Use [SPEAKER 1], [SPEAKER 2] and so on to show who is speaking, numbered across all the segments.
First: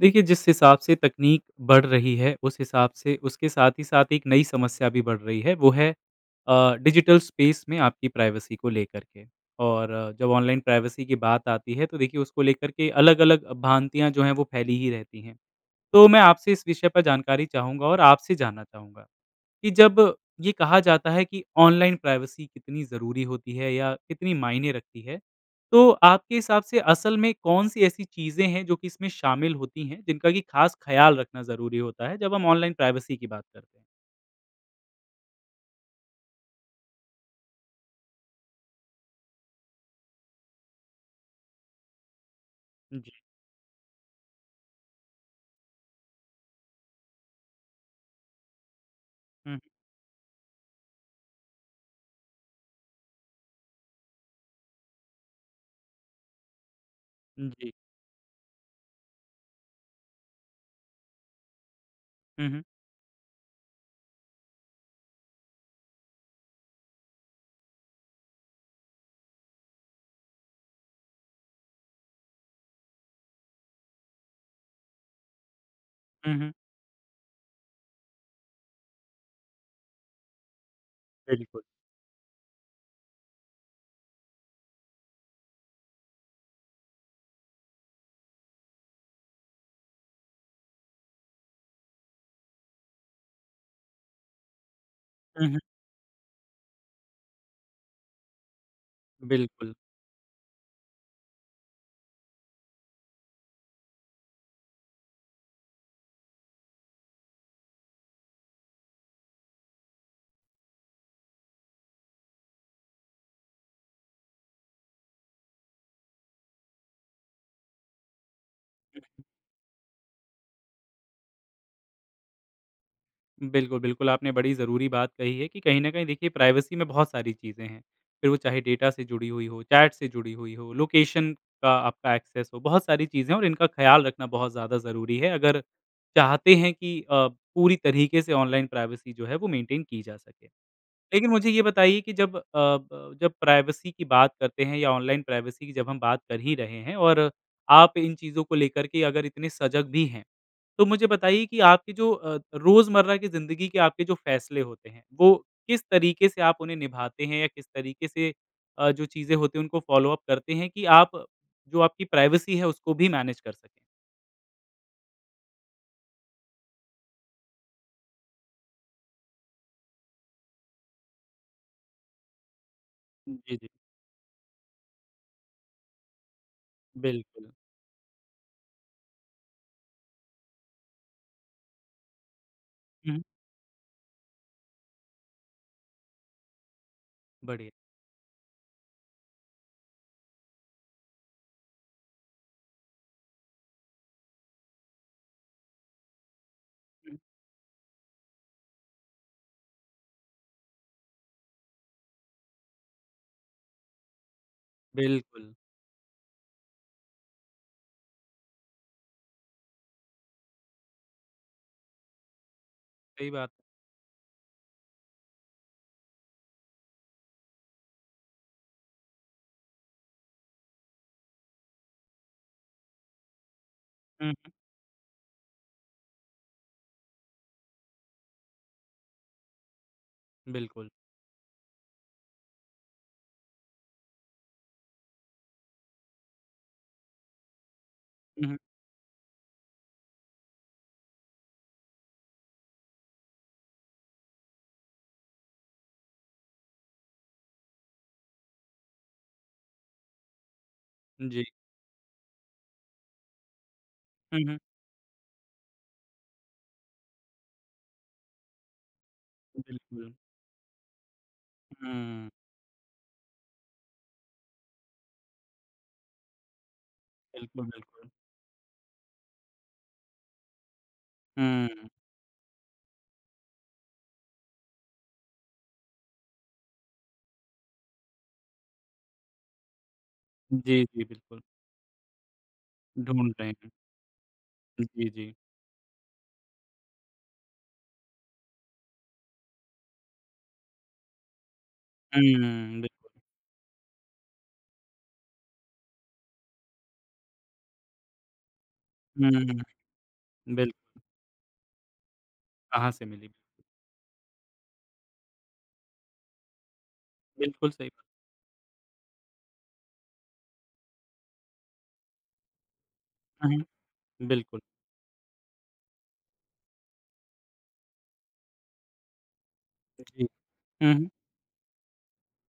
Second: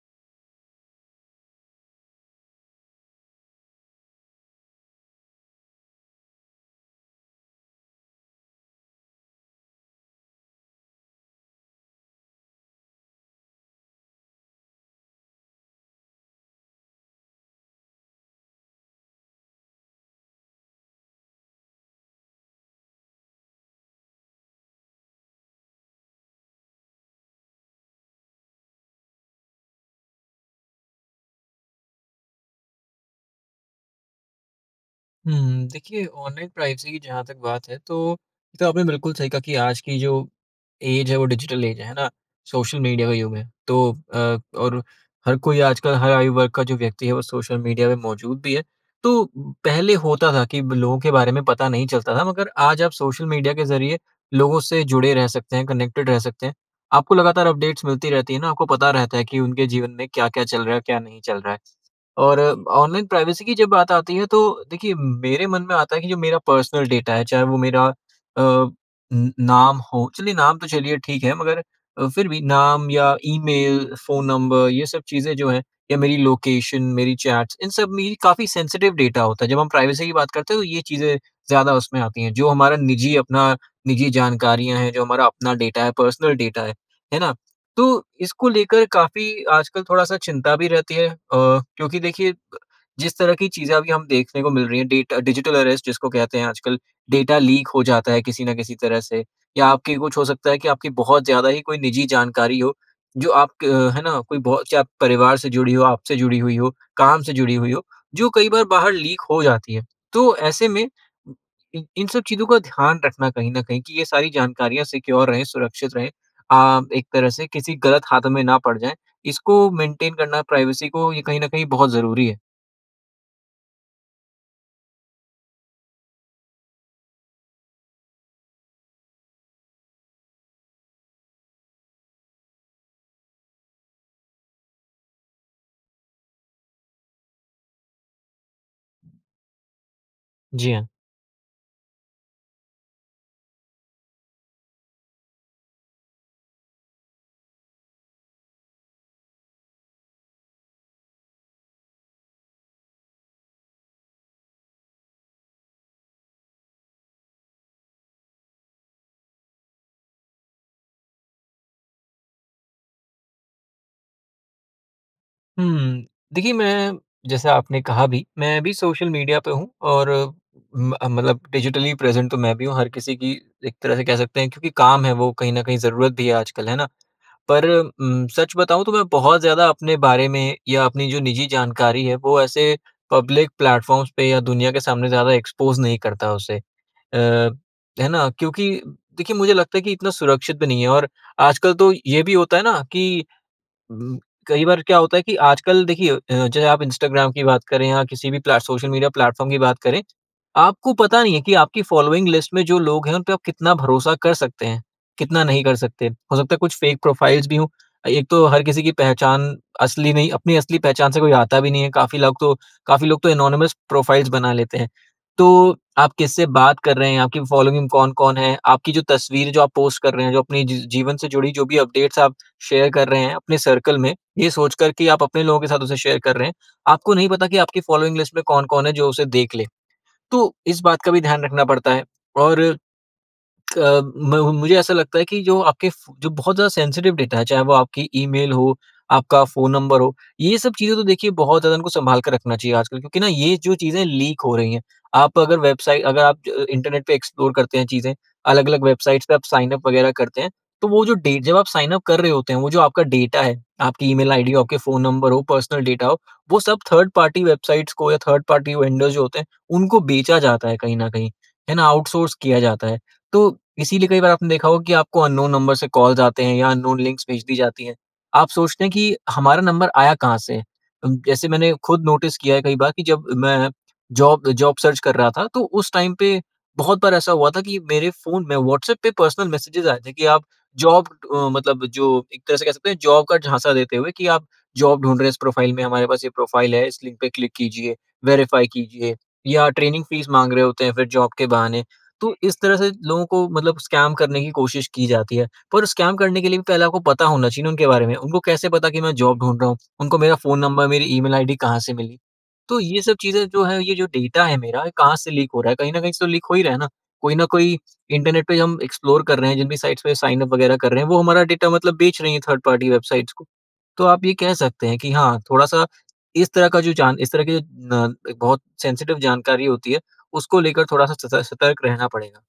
[SPEAKER 1] देखिए, जिस हिसाब से तकनीक बढ़ रही है, उस हिसाब से उसके साथ ही साथ एक नई समस्या भी बढ़ रही है, वो है अ, डिजिटल स्पेस में आपकी प्राइवेसी को लेकर के। और जब ऑनलाइन प्राइवेसी की बात आती है, तो देखिए, उसको लेकर के अलग-अलग भ्रांतियाँ जो हैं, वो फैली ही रहती हैं। तो मैं आपसे इस विषय पर जानकारी चाहूँगा और आपसे जानना चाहूँगा कि जब ये कहा जाता है कि ऑनलाइन प्राइवेसी कितनी ज़रूरी होती है या कितनी मायने रखती है, तो आपके हिसाब से असल में कौन-सी ऐसी चीज़ें हैं जो कि इसमें शामिल होती हैं, जिनका कि ख़ास ख़याल रखना ज़रूरी होता है, जब हम ऑनलाइन प्राइवेसी की बात करते।
[SPEAKER 2] हुँ, देखिए, ऑनलाइन प्राइवेसी की जहाँ तक बात है, तो आपने बिल्कुल सही कहा कि आज की जो ऐज है, वो डिजिटल ऐज है, है ना? सोशल मीडिया
[SPEAKER 1] जी।
[SPEAKER 2] का युग है। तो अ और हर कोई, आजकल हर आयु वर्ग का जो व्यक्ति है, वो सोशल मीडिया में मौजूद भी है। तो पहले होता था कि लोगों के बारे में पता नहीं चलता था, मगर आज आप सोशल मीडिया के ज़रिए लोगों से जुड़े रह सकते हैं, कनेक्टेड रह सकते हैं। आपको लगातार
[SPEAKER 1] जी।
[SPEAKER 2] अपडेट्स मिलती रहती हैं ना, आपको पता रहता है कि उनके जीवन में क्या-क्या चल रहा है, क्या नहीं चल रहा है। और
[SPEAKER 1] हुँ, हुँ।
[SPEAKER 2] ऑनलाइन प्राइवेसी की जब बात आती है, तो देखिए, मेरे मन में आता है कि जो मेरा पर्सनल डाटा है, चाहे वो मेरा अ नाम हो, चलिए नाम तो चलिए ठीक है, मगर फिर भी नाम या ईमेल, फ़ोन नंबर, ये सब चीज़ें जो हैं, ये मेरी
[SPEAKER 1] हुँ, हुँ।
[SPEAKER 2] लोकेशन, मेरी चैट्स इन सब में काफ़ी सेंसिटिव डाटा होता है। जब हम प्राइवेसी की बात करते हैं, तो ये चीज़ें
[SPEAKER 1] बिल्कुल।
[SPEAKER 2] ज़्यादा उसमें आती हैं, जो हमारा निजी, अपना निजी जानकारियाँ हैं, जो हमारा अपना डाटा है, पर्सनल डाटा है, है ना? तो इसको लेकर काफ़ी आजकल अ थोड़ा-सा चिंता भी रहती है, क्योंकि देखिए, जिस तरह की चीज़ें अभी हम देखने को मिल रही हैं डेटा
[SPEAKER 1] हुँ,
[SPEAKER 2] डिजिटल
[SPEAKER 1] हुँ।
[SPEAKER 2] अरेस्ट, जिसको कहते हैं आजकल डाटा लीक हो जाता है किसी न किसी तरह से। या
[SPEAKER 1] बिल्कुल।
[SPEAKER 2] आपके कुछ हो सकता है कि आपकी बहुत ज़्यादा ही कोई निजी जानकारी हो, जो आप, है ना, कोई बहुत से परिवार से जुड़ी हो, आपसे जुड़ी हुई हो, काम से जुड़ी हुई हो, जो कई बार बाहर लीक हो जाती है। तो ऐसे में, इ इन सब चीज़ों का ध्यान रखना, कहीं न कहीं, कि ये सारी जानकारियाँ सिक्योर रहें, सुरक्षित रहें, अ, एक तरह से किसी गलत हाथ में ना पड़ जाएँ इसको मेंटेन करना, प्राइवेसी को, ये कहीं न कहीं बहुत ज़रूरी है।
[SPEAKER 1] बिल्कुल-बिल्कुल, आपने बड़ी ज़रूरी बात कही है कि कहीं ना कहीं, देखिए, प्राइवेसी में बहुत सारी चीज़ें हैं, फिर वो चाहे डाटा से जुड़ी हुई हों, चैट से जुड़ी हुई हों, लोकेशन का आपका एक्सेस हो, बहुत सारी चीज़ें हैं। और इनका ख़्याल रखना बहुत ज़्यादा ज़रूरी है, अगर चाहते हैं अ, कि पूरी तरीके से ऑनलाइन प्राइवेसी जो है, वो मेंटेन की जा सके।
[SPEAKER 2] जी हाँ।
[SPEAKER 1] लेकिन मुझे ये बताइए कि जब अ, ब, प्राइवेसी की बात करते हैं, या ऑनलाइन प्राइवेसी की जब हम बात कर ही रहे हैं, और आप इन चीज़ों को लेकर के अगर इतने सजग भी हैं, तो मुझे बताइए कि आपके जो रोज़मर्रा की ज़िंदगी के आपके जो फ़ैसले होते हैं, वो किस तरीके से आप उन्हें निभाते हैं, या किस तरीके से अ, जो चीज़ें होती हैं, उनको फ़ॉलो-अप करते हैं, कि आप जो आपकी प्राइवेसी है, उसको भी मैनेज कर सकें।
[SPEAKER 2] हुँ, देखिए, मैं, जैसा आपने कहा भी, मैं भी सोशल मीडिया पर हूँ, और अम मतलब डिजिटली प्रेज़ेंट तो मैं भी हूँ। हर किसी की
[SPEAKER 1] जी, जी।
[SPEAKER 2] एक तरह से कह सकते हैं, क्योंकि काम है, वो कहीं न कहीं ज़रूरत भी है आजकल, है ना।
[SPEAKER 1] बिल्कुल।
[SPEAKER 2] पर म सच बताऊँ तो मैं बहुत ज़्यादा अपने बारे में, या अपनी जो निजी जानकारी है, वो ऐसे
[SPEAKER 1] हुँ, हुँ।
[SPEAKER 2] पब्लिक प्लेटफ़ॉर्म्स पे या दुनिया के सामने ज़्यादा एक्सपोज़ नहीं करता उसे। अ,
[SPEAKER 1] बढ़िया।
[SPEAKER 2] है ना? क्योंकि देखिए, मुझे लगता है कि इतना सुरक्षित भी नहीं है। और आजकल तो ये भी होता है ना कि ब कई बार क्या होता है कि, आजकल देखिए, जैसे आप इंस्टाग्राम की बात करें या किसी भी प्ले सोशल मीडिया प्लेटफ़ॉर्म की बात करें, आपको पता नहीं है कि आपकी फ़ॉलोइंग लिस्ट में जो लोग हैं, उन पे आप कितना भरोसा कर सकते हैं, कितना
[SPEAKER 1] बिल्कुल।
[SPEAKER 2] नहीं कर सकते। हो सकता है कुछ फ़ेक प्रोफ़ाइल्स भी हों। एक तो हर किसी की पहचान असली नहीं अपनी असली पहचान से कोई आता भी नहीं है। काफ़ी लग तो लोग तो
[SPEAKER 1] सही बात है।
[SPEAKER 2] एनॉनिमस प्रोफ़ाइल्स बना लेते हैं। तो आप किससे बात कर रहे हैं, आपकी फ़ॉलोइंग कौन-कौन है, आपकी जो तस्वीर जो आप पोस्ट कर रहे हैं, जो अपने जीवन से जुड़ी जो भी अपडेट्स आप शेयर कर रहे हैं अपने सर्कल में,
[SPEAKER 1] हुँ।
[SPEAKER 2] ये सोचकर कि आप अपने लोगों के साथ उसे शेयर कर रहे हैं, आपको नहीं पता कि आपकी फ़ॉलोइंग लिस्ट में कौन-कौन है जो उसे देख ले। तो इस
[SPEAKER 1] बिल्कुल।
[SPEAKER 2] बात का भी ध्यान रखना पड़ता है। और अ, म मुझे ऐसा लगता है कि जो आपके फू बहुत ज़्यादा सेंसिटिव डाटा हैं, चाहे वो आपकी ई-मेल
[SPEAKER 1] हुँ।
[SPEAKER 2] हो, आपका फ़ोन नंबर हो, ये सब चीज़ें तो देखिए बहुत ज़्यादा इनको संभाल कर रखना चाहिए आजकल। क्योंकि ना, ये जो चीज़ें लीक हो रही हैं। आप अगर वेबसाइ अगर आप इंटरनेट पे एक्सप्लोर करते हैं, चीज़ें अलग-अलग वेबसाइट्स पे आप साइन अप वगैरह करते हैं, तो वो डे
[SPEAKER 1] जी।
[SPEAKER 2] जब आप साइन अप कर रहे होते हैं, वो जो आपका डाटा है, आपकी ई-मेल
[SPEAKER 1] हुँ,
[SPEAKER 2] आईडी
[SPEAKER 1] हुँ।
[SPEAKER 2] हो, आपके फ़ोन नंबर हों, पर्सनल डाटा हो, वो सब थर्ड-पार्टी वेबसाइट्स को या थर्ड-पार्टी वेंडर्स जो होते हैं, उनको
[SPEAKER 1] बिल्कुल।
[SPEAKER 2] बेचा जाता है कहीं न कहीं, है ना,
[SPEAKER 1] हुँ।
[SPEAKER 2] आउटसोर्स किया जाता है। तो इसीलिए कई बार आपने देखा होगा कि आपको अननोन नंबर से कॉल्स आते हैं, या अननोन लिंक भेज दी
[SPEAKER 1] बिल्कुल,
[SPEAKER 2] जाती हैं।
[SPEAKER 1] बिल्कुल।
[SPEAKER 2] आप सोचते हैं कि हमारा नंबर आया कहाँ से? जैसे मैंने
[SPEAKER 1] हुँ।
[SPEAKER 2] खुद नोटिस किया है कई बार कि जब मैं जॉब जॉब सर्च कर रहा था, तो उस टाइम पे बहुत बार ऐसा हुआ था कि मेरे फ़ोन में व्हाट्सऐप पे पर्सनल मैसेज आए थे कि आप
[SPEAKER 1] जी, जी
[SPEAKER 2] जॉब
[SPEAKER 1] बिल्कुल।
[SPEAKER 2] अ, मतलब जो एक तरह से कह सकते हैं, जॉब
[SPEAKER 1] ढूंढ
[SPEAKER 2] का
[SPEAKER 1] रहे हैं।
[SPEAKER 2] झांसा देते हुए कि आप जॉब
[SPEAKER 1] जी,
[SPEAKER 2] ढूँढ रहे हैं,
[SPEAKER 1] जी।
[SPEAKER 2] इस प्रोफ़ाइल में हमारे पास ये प्रोफ़ाइल है, इस लिंक पे क्लिक कीजिए, वेरिफ़ाई कीजिए, या ट्रेनिंग फ़ीस माँग रहे होते हैं फिर जॉब के बहाने। तो इस तरह
[SPEAKER 1] हुँ, बिल्कुल।
[SPEAKER 2] से लोगों को मतलब स्कैम करने की कोशिश की जाती है। पर स्कैम करने के लिए पहले आपको पता होना चाहिए ना उनके बारे में। उनको कैसे पता कि मैं जॉब ढूँढ
[SPEAKER 1] हुँ,
[SPEAKER 2] रहा हूँ? उनको मेरा फ़ोन
[SPEAKER 1] बिल्कुल।
[SPEAKER 2] नंबर, मेरी ई-मेल आईडी कहाँ से मिली? तो
[SPEAKER 1] कहाँ
[SPEAKER 2] ये
[SPEAKER 1] से
[SPEAKER 2] सब
[SPEAKER 1] मिली?
[SPEAKER 2] चीज़ें, जो है, ये जो डेटा है मेरा, ये कहाँ से लीक हो रहा है? कहीं न कहीं से तो लीक हो ही रहा है ना। कोई न
[SPEAKER 1] बिल्कुल
[SPEAKER 2] कोई
[SPEAKER 1] सही।
[SPEAKER 2] इंटरनेट पे हम एक्सप्लोर कर रहे हैं, जिन भी साइट्स पे साइन अप वगैरह कर रहे हैं, वो हमारा डाटा, मतलब, बेच रही हैं थर्ड-पार्टी वेबसाइट्स को।
[SPEAKER 1] हुँ,
[SPEAKER 2] तो आप
[SPEAKER 1] हुँ
[SPEAKER 2] ये कह
[SPEAKER 1] बिल्कुल।
[SPEAKER 2] सकते हैं कि हाँ, थोड़ा-सा इस तरह का, जो जान इस तरह की न, बहुत सेंसिटिव जानकारी होती है,
[SPEAKER 1] जी,
[SPEAKER 2] उसको लेकर
[SPEAKER 1] हुँ।
[SPEAKER 2] थोड़ा-सा स सतर्क रहना पड़ेगा।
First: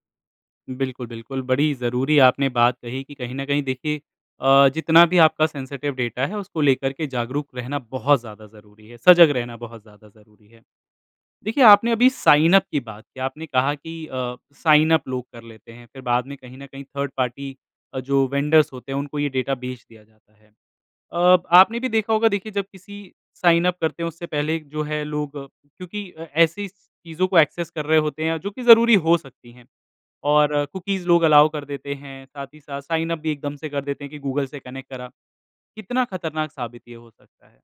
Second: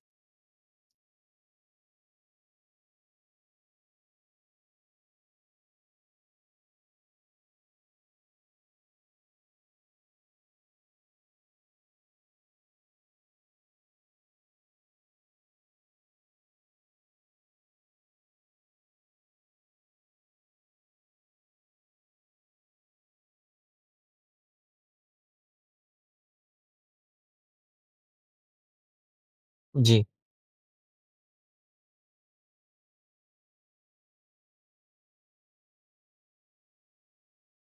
[SPEAKER 1] बिल्कुल-बिल्कुल, बड़ी ज़रूरी आपने बात कही कि कहीं ना कहीं देखिए अ, जितना भी आपका सेंसिटिव डाटा है उसको लेकर के जागरूक रहना बहुत ज़्यादा ज़रूरी है, सजग रहना बहुत ज़्यादा ज़रूरी है, देखिए आपने अभी साइन अप की बात की आपने कहा की साइन अप लोग कर लेते हैं फिर बाद में कहीं ना कहीं थर्ड पार्टी जो वेंडर्स होते हैं उनको ये डाटा बेच दिया जाता है, अ, आपने भी देखा होगा देखिए जब किसी साइन अप करते है उससे पहले जो है लोग क्योंकि ऐसी चीजों को एक्सेस कर रहे होते है जो की ज़रूरी हो सकती है
[SPEAKER 2] जी।
[SPEAKER 1] और कुकीज़ लोग अलाउ कर देते हैं, साथ ही साथ साइन अप भी एकदम से कर देते हैं कि गूगल से कनेक्ट करा, कितना खतरनाक साबित ये हो सकता है।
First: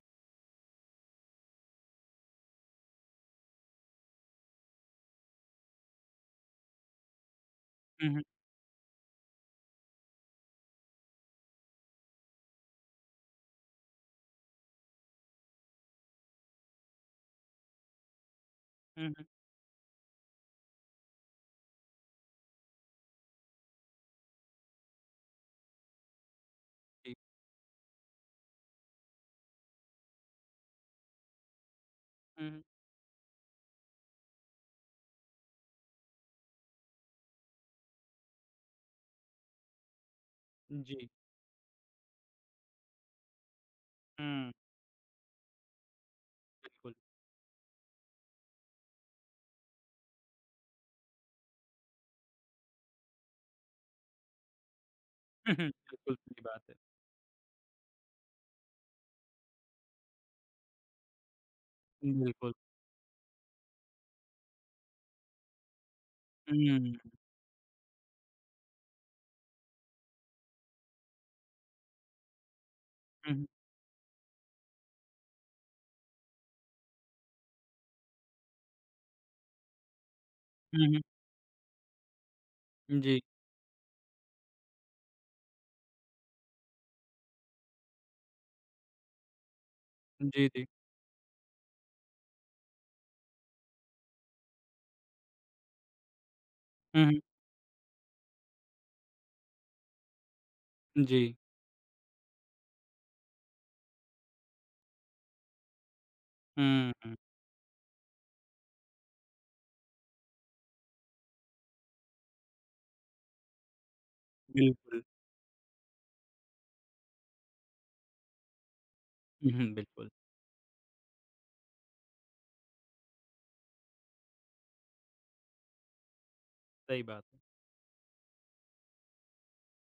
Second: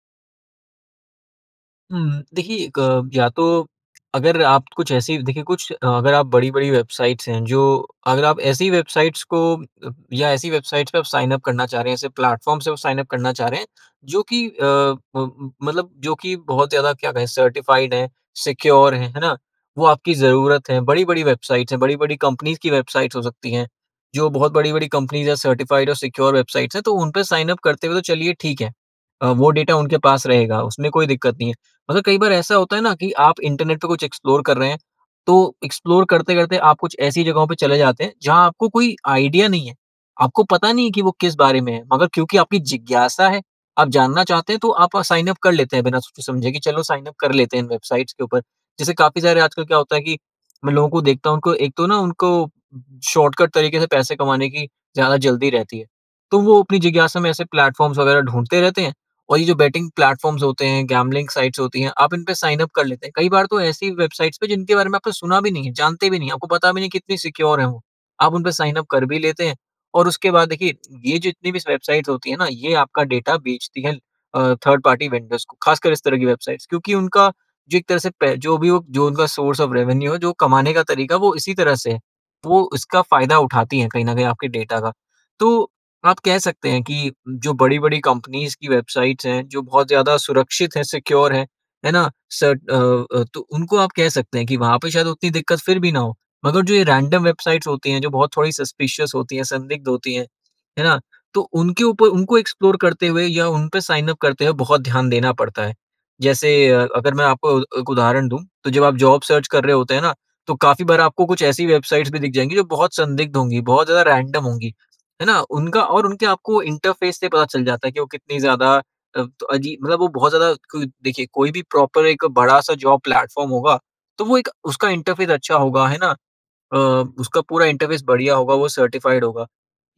[SPEAKER 2] हुँ, देखिए 1 या तो अगर आप कुछ ऐसी देखिए, कुछ अगर आप बड़ी-बड़ी वेबसाइट्स हैं, जो
[SPEAKER 1] हुँ, हुँ।
[SPEAKER 2] अगर आप ऐसी वेबसाइट्स को या ऐसी वेबसाइट्स पे साइन अप करना चाह रहे हैं, ऐसे प्लेटफ़ॉर्म से साइन अप करना चाह रहे हैं, जो कि अ, मतलब जो कि बहुत ज़्यादा क्या कहें, सर्टिफ़ाइड है, सिक्योर
[SPEAKER 1] हुँ,
[SPEAKER 2] हैं, है
[SPEAKER 1] हुँ।
[SPEAKER 2] ना? वो आपकी ज़रूरत है। बड़ी-बड़ी वेबसाइट्स हैं, बड़ी-बड़ी कंपनीज़ की वेबसाइट्स हो सकती हैं, जो बहुत बड़ी-बड़ी कंपनीज़ हैं, सर्टिफ़ाइड और सिक्योर वेबसाइट, तो
[SPEAKER 1] जी।
[SPEAKER 2] उनपे साइन अप करते हुए तो चलिए ठीक है, वो डाटा उनके पास रहेगा, उसमें कोई दिक्कत नहीं है। मतलब कई बार
[SPEAKER 1] हुँ,
[SPEAKER 2] ऐसा
[SPEAKER 1] हुँ।
[SPEAKER 2] होता है ना कि आप इंटरनेट पे कुछ एक्सप्लोर कर रहे हैं, तो एक्सप्लोर करते-करते आप कुछ ऐसी जगहों पे चले जाते हैं जहाँ आपको कोई आइडिया नहीं है, आपको पता नहीं है कि
[SPEAKER 1] जी।
[SPEAKER 2] वो किस बारे में है, मगर क्योंकि आपकी जिज्ञासा है, आप जानना
[SPEAKER 1] हुँ।
[SPEAKER 2] चाहते हैं, तो आप साइन अप कर लेते हैं बिना सोचे-समझे कि चलो
[SPEAKER 1] बिल्कुल।
[SPEAKER 2] साइन अप कर लेते हैं इन वेबसाइट्स के ऊपर। जैसे काफ़ी सारे आजकल क्या होता है कि मैं लोगों को देखता हूँ, उनको एक तो ना उनको शॉर्टकट तरीके से पैसे कमाने की ज़्यादा जल्दी रहती है,
[SPEAKER 1] बिल्कुल,
[SPEAKER 2] तो
[SPEAKER 1] सही बात
[SPEAKER 2] वो
[SPEAKER 1] है।
[SPEAKER 2] अपनी जिज्ञासा में ऐसे प्लेटफ़ॉर्म्स वगैरह ढूँढते रहते हैं। और ये जो बैटिंग प्लेटफ़ॉर्म्स होते हैं, गैम्बलिंग साइट्स होती हैं, आप इनपे
[SPEAKER 1] बिल्कुल।
[SPEAKER 2] साइन अप कर लेते हैं। कई बार तो ऐसी वेबसाइट्स पे, जिनके बारे में आपने सुना भी नहीं है, जानते भी नहीं हैं, आपको पता भी नहीं कि
[SPEAKER 1] हुँ।
[SPEAKER 2] कितनी सिक्योर हैं वो, आप उनपे साइन अप कर भी लेते हैं। और उसके बाद देखिए, ये जितनी भी वेबसाइट्स होती हैं ना, ये आपका
[SPEAKER 1] हुँ,
[SPEAKER 2] डाटा
[SPEAKER 1] हुँ।
[SPEAKER 2] बेचती हैं, अ, थर्ड पार्टी वेंडर्स को, ख़ासकर इस तरह की वेबसाइट्स, क्योंकि उनका जो एक तरह से पै जो भी उनका सोर्स ऑफ़ रेवेन्यू है, जो कमाने का
[SPEAKER 1] हुँ, हुँ।
[SPEAKER 2] तरीका है, वो इसी तरह से है। वो उसका
[SPEAKER 1] जी।
[SPEAKER 2] फ़ायदा उठाती हैं कहीं न कहीं आपके डेटा का। तो आप कह सकते हैं कि जो बड़ी-बड़ी कंपनीज़ की वेबसाइट्स हैं, जो बहुत ज़्यादा
[SPEAKER 1] जी, जी।
[SPEAKER 2] सुरक्षित हैं, सिक्योर हैं, है ना? शर्ट अ, अ, तो उनको आप कह सकते हैं कि वहाँ पे शायद उतनी दिक्कत फिर भी ना हो। मगर जो ये
[SPEAKER 1] हुँ, हुँ।
[SPEAKER 2] रैंडम वेबसाइट्स होती हैं, जो बहुत थोड़ी सस्पिशस होती हैं, संदिग्ध होती हैं, है ना?
[SPEAKER 1] जी।
[SPEAKER 2] तो उनके ऊपर उनको एक्सप्लोर करते हुए या उनपे साइन अप करते हुए बहुत ध्यान देना पड़ता है। जैसे
[SPEAKER 1] हुँ,
[SPEAKER 2] अगर
[SPEAKER 1] हुँ।
[SPEAKER 2] मैं आपको अ, एक उदाहरण दूँ, तो जब आप जॉब सर्च कर रहे होते हैं ना, तो काफ़ी बार आपको कुछ ऐसी वेबसाइट्स भी दिख जाएँगी जो बहुत संदिग्ध होंगी, बहुत ज़्यादा रैंडम होंगी,
[SPEAKER 1] बिल्कुल।
[SPEAKER 2] है ना? उनका और उनके आपको इंटरफ़ेस से पता चल जाता है कि वो कितनी ज़्यादा अ,
[SPEAKER 1] उ हुँ,
[SPEAKER 2] अजीब, मतलब वो
[SPEAKER 1] बिल्कुल।
[SPEAKER 2] बहुत ज़्यादा, देखिए, कोई भी प्रॉपर एक बड़ा-सा जॉब प्लेटफ़ॉर्म होगा, तो एक उसका इंटरफ़ेस अच्छा होगा, है ना? अ,
[SPEAKER 1] सही बात है।
[SPEAKER 2] उसका पूरा इंटरफ़ेस बढ़िया होगा, वो सर्टिफ़ाइड होगा।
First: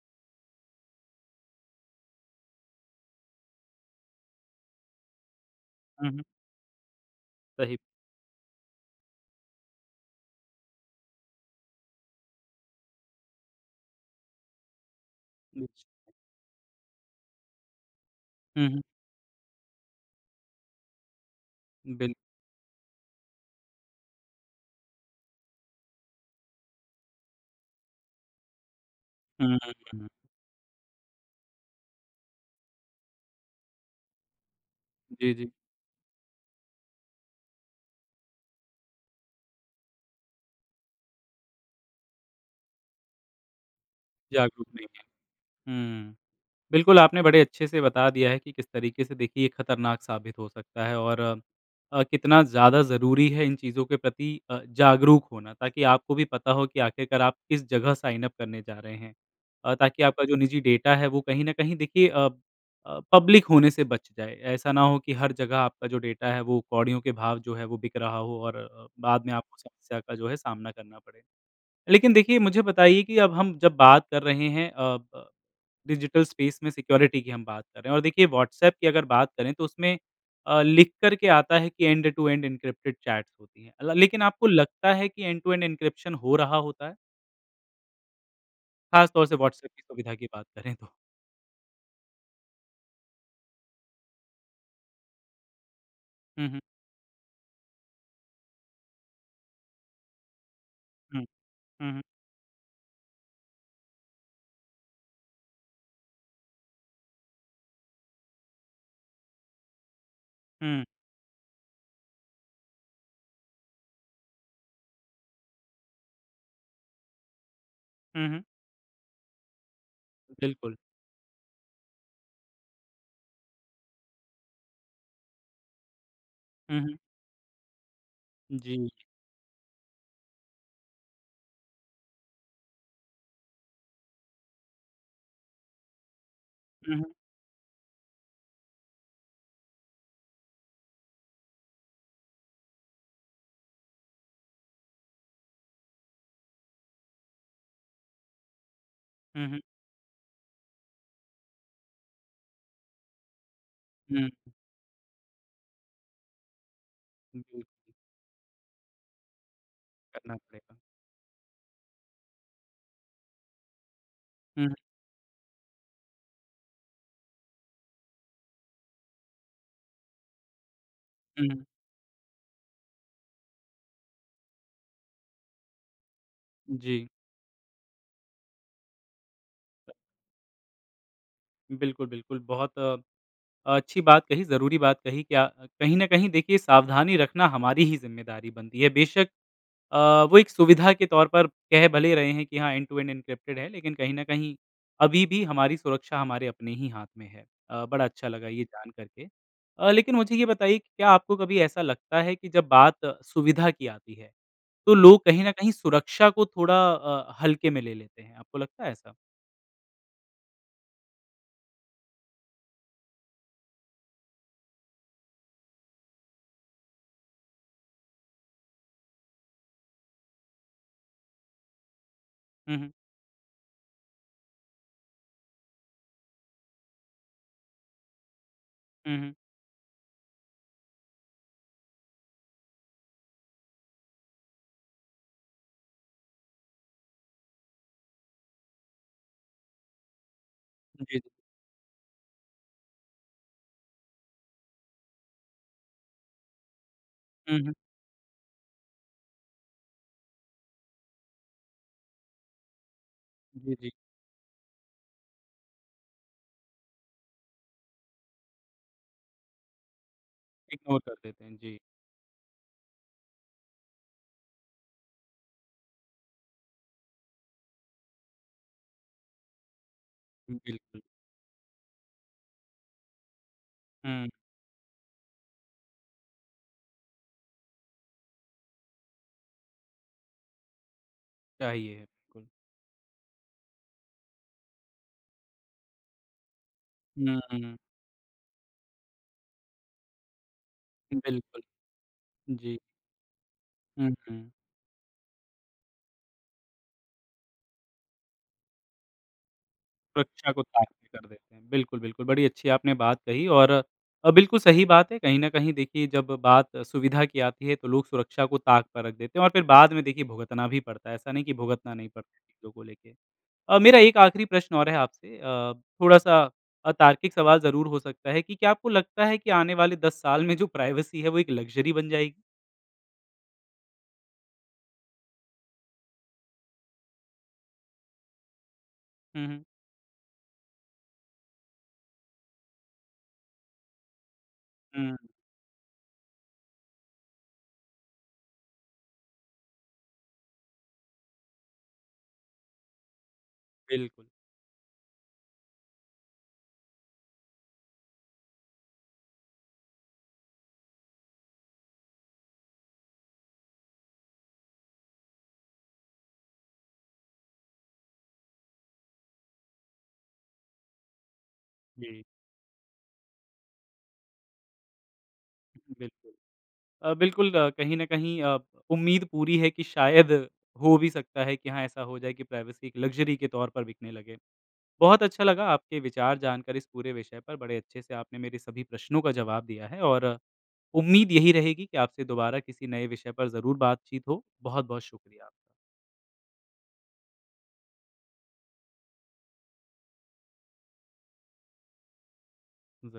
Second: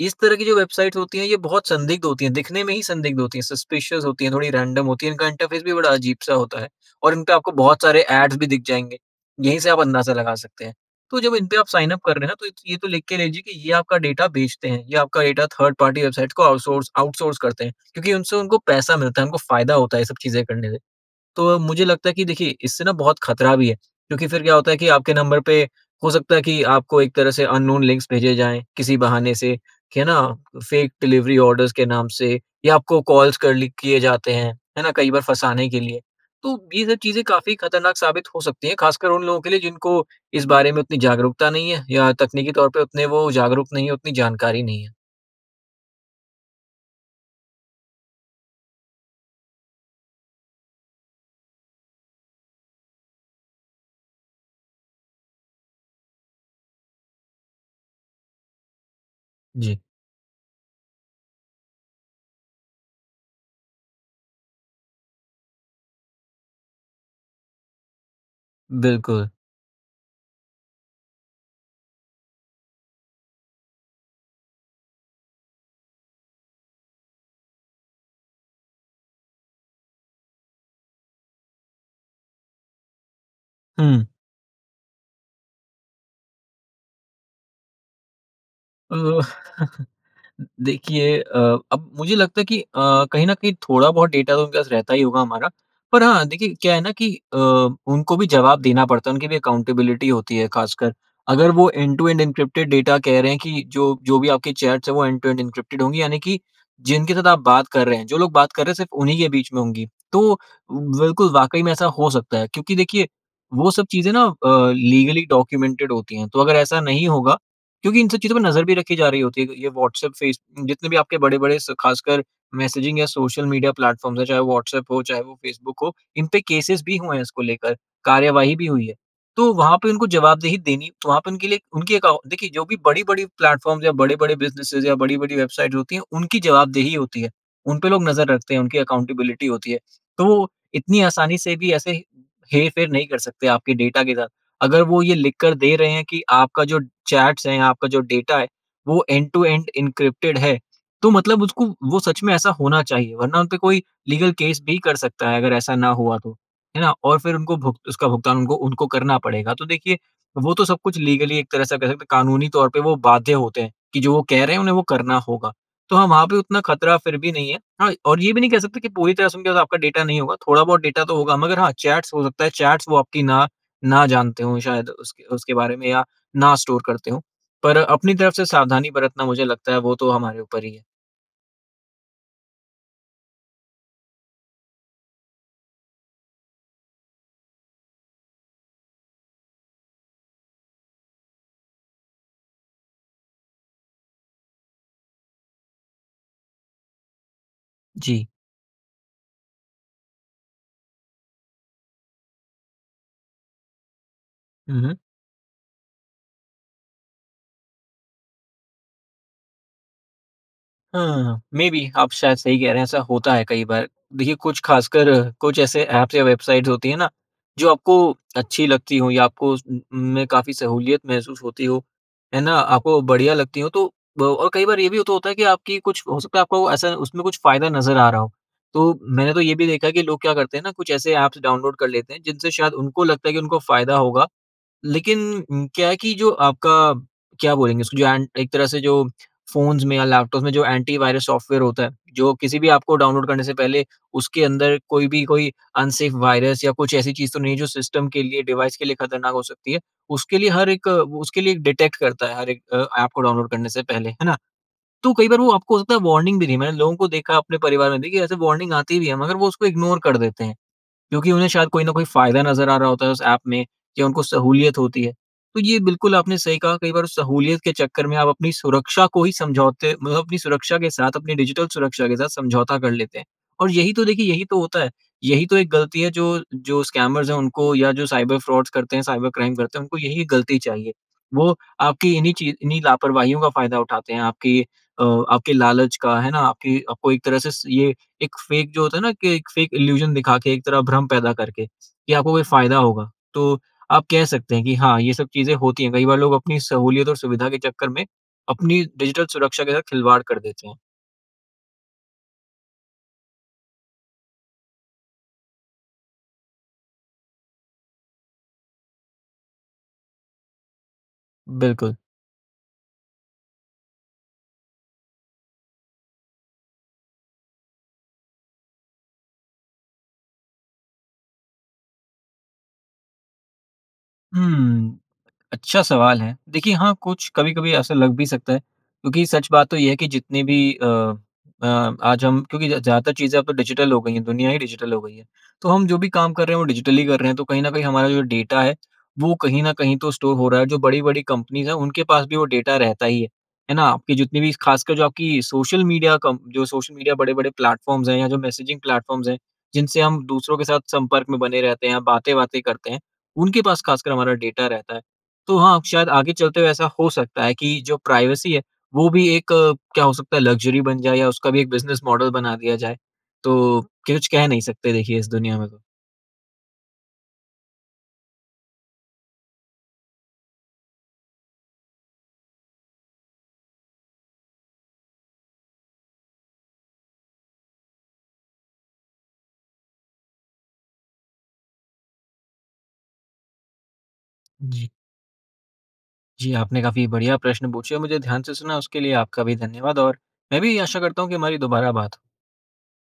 [SPEAKER 2] इस तरह की जो वेबसाइट्स होती हैं, ये बहुत संदिग्ध होती हैं, दिखने में ही संदिग्ध होती हैं, सस्पिशस होती हैं, थोड़ी रैंडम होती हैं। इनका इंटरफ़ेस भी बड़ा
[SPEAKER 1] हुँ, हुँ।
[SPEAKER 2] अजीब-सा होता है और इनपे आपको
[SPEAKER 1] [unintelligible]
[SPEAKER 2] बहुत सारे एड्स भी दिख जाएंगे। यहीं से आप अंदाज़ा लगा सकते हैं। तो जब इनपे आप साइन अप कर रहे हैं ना, तो ये तो लिख के लीजिए कि ये आपका डेटा बेचते हैं, ये आपका डाटा
[SPEAKER 1] [unintelligible]
[SPEAKER 2] थर्ड पार्टी वेबसाइट्स को आउटसोर्स आउटसोर्स करते हैं, क्योंकि उनसे उनको
[SPEAKER 1] हुँ, हुँ।
[SPEAKER 2] पैसा मिलता है, उनको फ़ायदा होता है ये सब चीज़ें करने से। तो मुझे लगता
[SPEAKER 1] बिल
[SPEAKER 2] है कि देखिए, इससे ना बहुत ख़तरा भी है, क्योंकि फिर क्या होता है कि आपके नंबर पे हो सकता है कि आपको एक तरह से अननोन लिंक भेजे जाएँ, किसी बहाने
[SPEAKER 1] हुँ,
[SPEAKER 2] से, है
[SPEAKER 1] हुँ।
[SPEAKER 2] ना? फ़ेक डिलिवरी ऑर्डर्स के नाम से, या आपको कॉल्स करली किए जाते हैं, है ना? कई बार
[SPEAKER 1] जी, जी।
[SPEAKER 2] फँसाने के लिए। तो ये सब चीज़ें काफ़ी ख़तरनाक साबित हो सकती हैं, ख़ासकर उन लोगों के लिए, जिनको इस बारे में उतनी जागरूकता नहीं है, या तकनीकी तौर पर उतने वो जागरूक नहीं हैं, उतनी जानकारी
[SPEAKER 1] जागरूक
[SPEAKER 2] नहीं
[SPEAKER 1] नहीं
[SPEAKER 2] है।
[SPEAKER 1] है, हुँ, बिल्कुल आपने बड़े अच्छे से बता दिया है कि किस तरीके से, देखिए, ये ख़तरनाक साबित हो सकता है और अ, कितना ज़्यादा ज़रूरी है इन चीज़ों के प्रति अ, जागरूक होना, ताकि आपको भी पता हो कि आख़िरकार आप किस जगह साइन अप करने जा रहे हैं,
[SPEAKER 2] जी।
[SPEAKER 1] ताकि आपका जो निजी डाटा है, वो कहीं ना कहीं, देखिए, अ, अ, पब्लिक होने से बच जाए। ऐसा ना हो कि हर जगह आपका जो डाटा है, वो कौड़ियों के भाव जो है, वो बिक रहा हो और अ, बाद
[SPEAKER 2] बिल्कुल।
[SPEAKER 1] में आपको समस्या का जो है सामना करना पड़े। लेकिन देखिए, मुझे बताइए कि अब हम जब बात कर रहे हैं, अ, ब, डिजिटल स्पेस में सिक्योरिटी की, हम बात कर रहे हैं, और देखिए, व्हाट्सएप की अगर बात करें तो उसमें, अ, लिख कर के आता है कि एंड-टू-एंड एनक्रिप्टेड चैट होती है।
[SPEAKER 2] हुँ।
[SPEAKER 1] लेकिन आपको लगता है कि एंड-टू-एंड एनक्रिप्शन हो रहा होता है? ख़ास
[SPEAKER 2] ओह!
[SPEAKER 1] तौर से, व्हाट्सऐप की सुविधा की बात करें तो।
[SPEAKER 2] देखिए अ, अब मुझे लगता है कि अ, कहीं न कहीं थोड़ा-बहुत डेटा तो उनके पास रहता ही होगा हमारा। पर हाँ,
[SPEAKER 1] हुँ,
[SPEAKER 2] देखिए
[SPEAKER 1] हुँ।
[SPEAKER 2] क्या है ना कि अ, उनको भी जवाब देना पड़ता है, उनकी भी अकाउंटेबिलिटी होती है। ख़ासकर
[SPEAKER 1] हुँ,
[SPEAKER 2] अगर वो
[SPEAKER 1] हुँ।
[SPEAKER 2] एंड-टू-एंड एन्क्रिप्टेड डाटा कह रहे हैं कि जो जो भी आपके चैट्स हैं, वो एंड-टू-एंड एन्क्रिप्टेड होंगी, यानी कि जिनके साथ आप बात कर रहे हैं, जो लोग बात कर रहे हैं, सिर्फ उन्हीं के बीच में होंगी। तो
[SPEAKER 1] हुँ।
[SPEAKER 2] बिल्कुल, वाकई में ऐसा हो सकता है। क्योंकि देखिए कि वो सब चीज़ें ना अ, लीगली डॉक्यूमेंटेड होती हैं। तो अगर ऐसा नहीं होगा क्योंकि इन सब
[SPEAKER 1] हुँ,
[SPEAKER 2] चीज़ों पर
[SPEAKER 1] हुँ।
[SPEAKER 2] नज़र भी रखी जा रही होती है। ये व्हाट्सएप, फेसबुक,
[SPEAKER 1] बिल्कुल।
[SPEAKER 2] जितने भी आपके बड़े-बड़े, ख़ासकर मैसेजिंग या सोशल मीडिया प्लेटफ़ॉर्म्स हैं, चाहे वो व्हाट्सएप हो, चाहे वो फ़ेसबुक हो, इन पर
[SPEAKER 1] हुँ,
[SPEAKER 2] केसेस भी
[SPEAKER 1] हुँ।
[SPEAKER 2] हुए हैं इसको लेकर, कार्रवाई भी हुई
[SPEAKER 1] जी।
[SPEAKER 2] है। तो वहाँ पर उनको जवाबदेही देनी वहाँ पर उनके लिए उनके देखिये जो भी बड़े-बड़े प्लेटफ़ॉर्म्स या बड़े-बड़े बिज़नेस या बड़ी-बड़ी वेबसाइट होती हैं, उनकी जवाबदेही
[SPEAKER 1] हुँ, हुँ।
[SPEAKER 2] होती है। उन पर लोग नज़र रखते हैं, उनकी अकाउंटेबिलिटी होती है। तो वो इतनी आसानी से भी ऐसे हेर-फेर नहीं कर सकते आपके डेटा के साथ। अगर वो ये लिख कर दे रहे हैं कि आपका जो चैट्स है, आपका जो डाटा है, वो
[SPEAKER 1] हुँ, हुँ।
[SPEAKER 2] एंड-टू-एंड एन्क्रिप्टेड है, तो मतलब उसको वो सच में ऐसा होना चाहिए। वरना उन पर कोई
[SPEAKER 1] हुँ।
[SPEAKER 2] लीगल केस भी कर सकता है, अगर ऐसा ना हुआ तो, है ना? और फिर उनको
[SPEAKER 1] [unintelligible]
[SPEAKER 2] भूग उसका भुगतान करना पड़ेगा। तो देखिए,
[SPEAKER 1] करना
[SPEAKER 2] वो तो
[SPEAKER 1] पड़ेगा।
[SPEAKER 2] सब कुछ लीगली एक तरह से कह सकते हैं, कानूनी तौर पर वो बाध्य होते हैं कि जो वो कह रहे हैं,
[SPEAKER 1] हुँ।
[SPEAKER 2] उन्हें वो करना होगा। तो हाँ, वहाँ पर उतना ख़तरा फिर भी नहीं है। हाँ, और ये भी नहीं कह सकते कि पूरी तरह से उनका आपके डाटा नहीं होगा। थोड़ा-बहुत डाटा तो होगा, मगर
[SPEAKER 1] हुँ।
[SPEAKER 2] हाँ, चैट्स हो सकता है, चैट्स वो आपकी ना ना जानते हों शायद उस उसके बारे में, या ना स्टोर
[SPEAKER 1] जी।
[SPEAKER 2] करते हों। पर अपनी तरफ़ से सावधानी बरतना, मुझे लगता है, वो तो हमारे ऊपर ही है।
[SPEAKER 1] बिल्कुल-बिल्कुल, बहुत अ, अच्छी बात कही, ज़रूरी बात कही क्या कहीं ना कहीं, देखिए, सावधानी रखना हमारी ही ज़िम्मेदारी बनती है। बेशक अ, वो एक सुविधा के तौर पर कह भले ही रहे है कि हाँ, एंड-टू-एंड एनक्रिप्टेड चैट है, लेकिन कहीं ना कहीं अभी भी हमारी सुरक्षा हमारे अपने ही हाथ में है। अ, बड़ा
[SPEAKER 2] जी।
[SPEAKER 1] अच्छा लगा ये जान करके। अ, लेकिन मुझे ये बताइए कि क्या आपको कभी ऐसा लगता है कि जब बात सुविधा की आती है,
[SPEAKER 2] हुँ,
[SPEAKER 1] तो
[SPEAKER 2] हुँ।
[SPEAKER 1] लोग कहीं ना कहीं सुरक्षा को थोड़ा अ, हल्के में ले लेते हैं? आपको लगता है ऐसा?
[SPEAKER 2] हाँ, मेबी आप शायद सही कह रहे हैं। ऐसा होता है कई बार। देखिए, कुछ खासकर कुछ ऐसे एप्स या वेबसाइट्स होती हैं ना, जो आपको अच्छी लगती हों, या आपको उन उन में काफ़ी सहूलियत महसूस होती हो, है ना?
[SPEAKER 1] हुँ, हुँ।
[SPEAKER 2] आपको बढ़िया लगती हों तो। और कई बार ये भी तो होता है कि आपकी कुछ हो सकता है, आपको ऐसा उसमें कुछ फ़ायदा नज़र आ रहा हो। तो
[SPEAKER 1] हुँ,
[SPEAKER 2] मैंने
[SPEAKER 1] हुँ।
[SPEAKER 2] तो ये भी देखा है कि लोग क्या करते हैं ना, कुछ ऐसे एप्स डाउनलोड कर लेते हैं, जिनसे शायद उनको लगता है कि उनको फ़ायदा होगा। लेकिन क्या है कि जो आपका, क्या बोलेंगे उसको, जो एक तरह से जो फ़ोन्स में या लैपटॉप में जो
[SPEAKER 1] जी।
[SPEAKER 2] एंटी-वायरस सॉफ़्टवेयर होता है, जो किसी भी एप को डाउनलोड करने से पहले उसके अंदर कोई भी, कोई मेबी अनसेफ वायरस या कुछ ऐसी चीज़ तो नहीं है,
[SPEAKER 1] हुँ,
[SPEAKER 2] जो
[SPEAKER 1] हुँ।
[SPEAKER 2] सिस्टम के लिए, डिवाइस के लिए ख़तरनाक हो सकती है, उसके लिए हर एक, उसके लिए डिटेक्ट करता है, हर एक एप को डाउनलोड करने
[SPEAKER 1] जी,
[SPEAKER 2] से
[SPEAKER 1] जी।
[SPEAKER 2] पहले, है ना? तो कई बार वो आपको हो सकता है, वार्निंग भी नहीं। मैंने लोगों को देखा, अपने परिवार में भी, ऐसे वार्निंग आती भी हैं, मगर वो उसको इग्नोर कर देते हैं,
[SPEAKER 1] इग्नोर कर
[SPEAKER 2] क्योंकि
[SPEAKER 1] देते
[SPEAKER 2] उन्हें
[SPEAKER 1] हैं,
[SPEAKER 2] शायद
[SPEAKER 1] जी।
[SPEAKER 2] कोई न कोई फ़ायदा नज़र आ रहा होता है उस एप में, कि उनको सहूलियत होती है। तो ये बिल्कुल आपने सही कहा। कई बार सहूलियत के चक्कर में आप अपनी सुरक्षा को ही, समझौते, मतलब अपनी सुरक्षा के
[SPEAKER 1] बिल्कुल।
[SPEAKER 2] साथ, अपनी डिजिटल सुरक्षा के साथ समझौता कर लेते हैं। और यही तो देखिए,
[SPEAKER 1] हुँ।
[SPEAKER 2] यही तो होता है, यही तो एक गलती है। जो जो स्कैमर्स हैं उनको, या जो साइबर फ्रॉड्स करते हैं साइबर क्राइम करते हैं, उनको यही गलती चाहिए। वो
[SPEAKER 1] सही हैं
[SPEAKER 2] आपकी इन्हीं
[SPEAKER 1] बिल्कुल।
[SPEAKER 2] ची इन्हीं लापरवाहियों का फ़ायदा उठाते हैं, आपके अ, आपके लालच का, है ना? आपकी, आपको एक तरह
[SPEAKER 1] ना,
[SPEAKER 2] से
[SPEAKER 1] ना।
[SPEAKER 2] ये, एक फ़ेक जो होता है ना, कि एक फ़ेक इल्यूज़न दिखा के, एक तरह भ्रम पैदा
[SPEAKER 1] बिल्कुल,
[SPEAKER 2] करके, या आपको कोई फ़ायदा
[SPEAKER 1] जी।
[SPEAKER 2] होगा। तो आप
[SPEAKER 1] हुँ,
[SPEAKER 2] कह
[SPEAKER 1] हुँ।
[SPEAKER 2] सकते हैं कि हाँ, ये सब चीज़ें होती हैं। कई बार लोग अपनी सहूलियत और सुविधा के चक्कर में अपनी डिजिटल सुरक्षा के साथ खिलवाड़ कर
[SPEAKER 1] सुरक्षा को
[SPEAKER 2] देते हैं।
[SPEAKER 1] ताक पर रख देते हैं। बिल्कुल, बिल्कुल, बहुत अच्छी बात आपने कही है। और बिल्कुल सही बात है, कहीं न कहीं देखिए, जब बात सुविधा की आती है, तो लोग सुरक्षा को ताक पर रख देते हैं। और फिर बाद में, देखिए, भुगतना भी पड़ता है। ऐसा नहीं है कि भुगतना
[SPEAKER 2] बिल्कुल।
[SPEAKER 1] नहीं पड़ता है चीज़ों को लेके। अ, मेरा एक आख़िरी प्रश्न और है आपसे, अ, थोड़ा-सा अतार्किक सवाल ज़रूर हो सकता है, कि क्या आपको लगता है कि आने वाले 10 साल में जो प्राइवेसी है, वो एक लक्ज़री बन जाएगी?
[SPEAKER 2] हुँ, अच्छा सवाल है। देखिए, हाँ, कुछ कभी-कभी ऐसा लग भी सकता है, क्योंकि
[SPEAKER 1] हुँ,
[SPEAKER 2] सच
[SPEAKER 1] हुँ।
[SPEAKER 2] बात तो यह है कि जितनी भी अ, अ, आज हम क्योंकि ज़्यादातर चीज़ें अब तो डिजिटल हो गई हैं, दुनिया ही डिजिटल हो गई
[SPEAKER 1] हुँ।
[SPEAKER 2] है, तो हम जो भी काम कर रहे हैं, वो डिजिटल ही कर रहे हैं। तो कहीं न कहीं हमारा जो डाटा है, वो कहीं न कहीं तो स्टोर हो रहा है। जो बड़ी-बड़ी कंपनीज़ हैं, उनके पास भी वो डाटा रहता ही है, है ना? आपकी
[SPEAKER 1] बिल्कुल।
[SPEAKER 2] जितनी भी, ख़ासकर जो आपकी सोशल मीडिया, कम्प जो सोशल मीडिया बड़े-बड़े प्लेटफ़ॉर्म्स हैं, या जो मैसेजिंग प्लेटफ़ॉर्म्स हैं, जिनसे हम दूसरों के साथ संपर्क में बने रहते हैं, बातें-वातें करते हैं, उनके पास ख़ासकर हमारा डाटा रहता है। तो हाँ, शायद आगे चलते हुए ऐसा हो सकता है कि जो प्राइवेसी है, वो भी एक, क्या हो सकता है, लक्ज़री बन जाए, या उसका भी एक बिज़नेस
[SPEAKER 1] जी।
[SPEAKER 2] मॉडल बना दिया जाए। तो कुछ कह नहीं सकते, देखिए, इस दुनिया में तो।
[SPEAKER 1] बिल्कुल, अ, बिल्कुल, कहीं न कहीं अ, उम्मीद पूरी है कि शायद हो भी सकता है कि हाँ, ऐसा हो जाए कि प्राइवेसी एक लक्ज़री के तौर पर बिकने लगे। बहुत अच्छा लगा आपके विचार जानकर, इस पूरे विषय पर बड़े अच्छे से आपने मेरे सभी प्रश्नों का जवाब दिया है, और उम्मीद यही रहेगी कि आपसे दोबारा किसी नए विषय पर ज़रूर बातचीत हो।
[SPEAKER 2] जी।
[SPEAKER 1] बहुत-बहुत शुक्रिया।
[SPEAKER 2] जी, आपने काफ़ी बढ़िया प्रश्न पूछे, मुझे ध्यान से सुना, उसके लिए आपका भी धन्यवाद। और मैं भी आशा करता हूँ कि हमारी दोबारा बात हो।